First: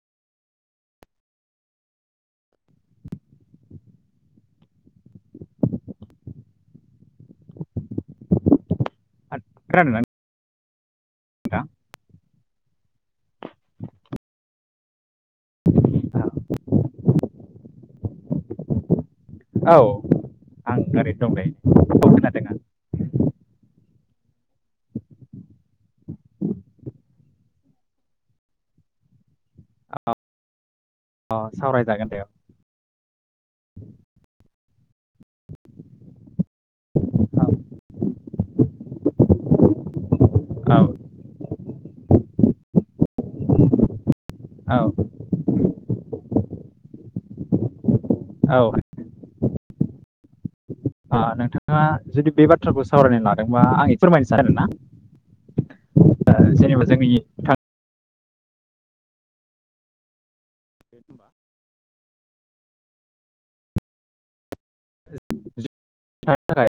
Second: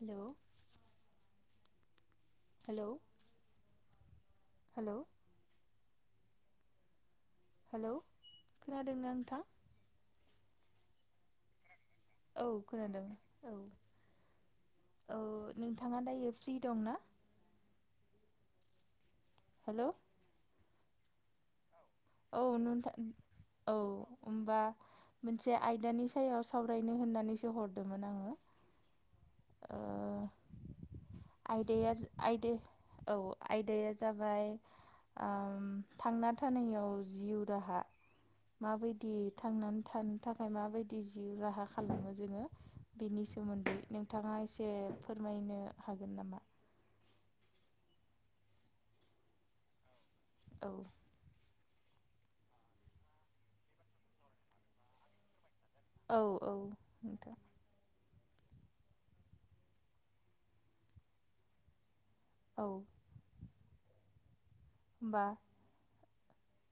Hello. Hello. Hello. Hello खोनादोंना नोंथां? खोनादोंना। नोंथां। औ खोनादों औ औ नोंथाङा दायो फ्रि दं ना। औ हेलौ आं ओरैनो दं नै। औ खोनादों औ आं नोंथां। औ ओनबा मोनसे आयदानि सायाव सावरायनो होननानैसो हरदोंमोन आङो। ओ अ आयदाया सावरायजागोन दे औ आयदो औ आयदाया जाबाय ओम थांना थानायाव जिउ राहा। माबायदि थांनानै थानो थाखाय औ माबायदि जि राहा खालामो जोङो बिनि सोमोन्दै नोंथाङा एसे फोर मायनो हागोन नामा? औ। औ। ओ नोंथाङा जुदि बे बाथ्राखौ सावरायनो लादोंबा आं फोरमायनोसै आरोना। औ ओ औ जेनेबा जोंनि नोंथां। थां- औ। होमबा थानो थाखाय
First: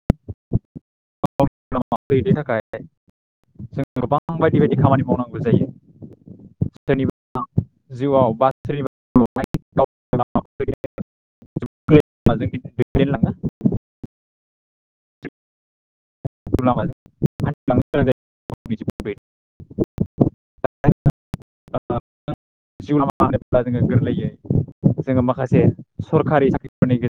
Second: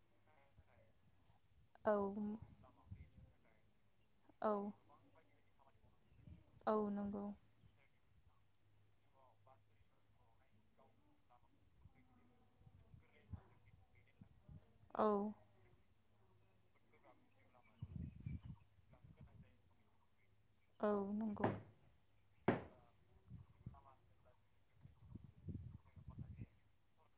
[unintelligible] औ बायदि औ बायदि खामानि मावनांगौ जायो औ नंगौ सोरनिबा [unintelligible] जिउआव बा सोरबा [unintelligible] [unintelligible] औ। [unintelligible] नंगौ [unintelligible] जिउ लामा होनोब्ला जों गोरलैयै जोङो माखासे सरकारि साख्रिफोरनि गेजेराव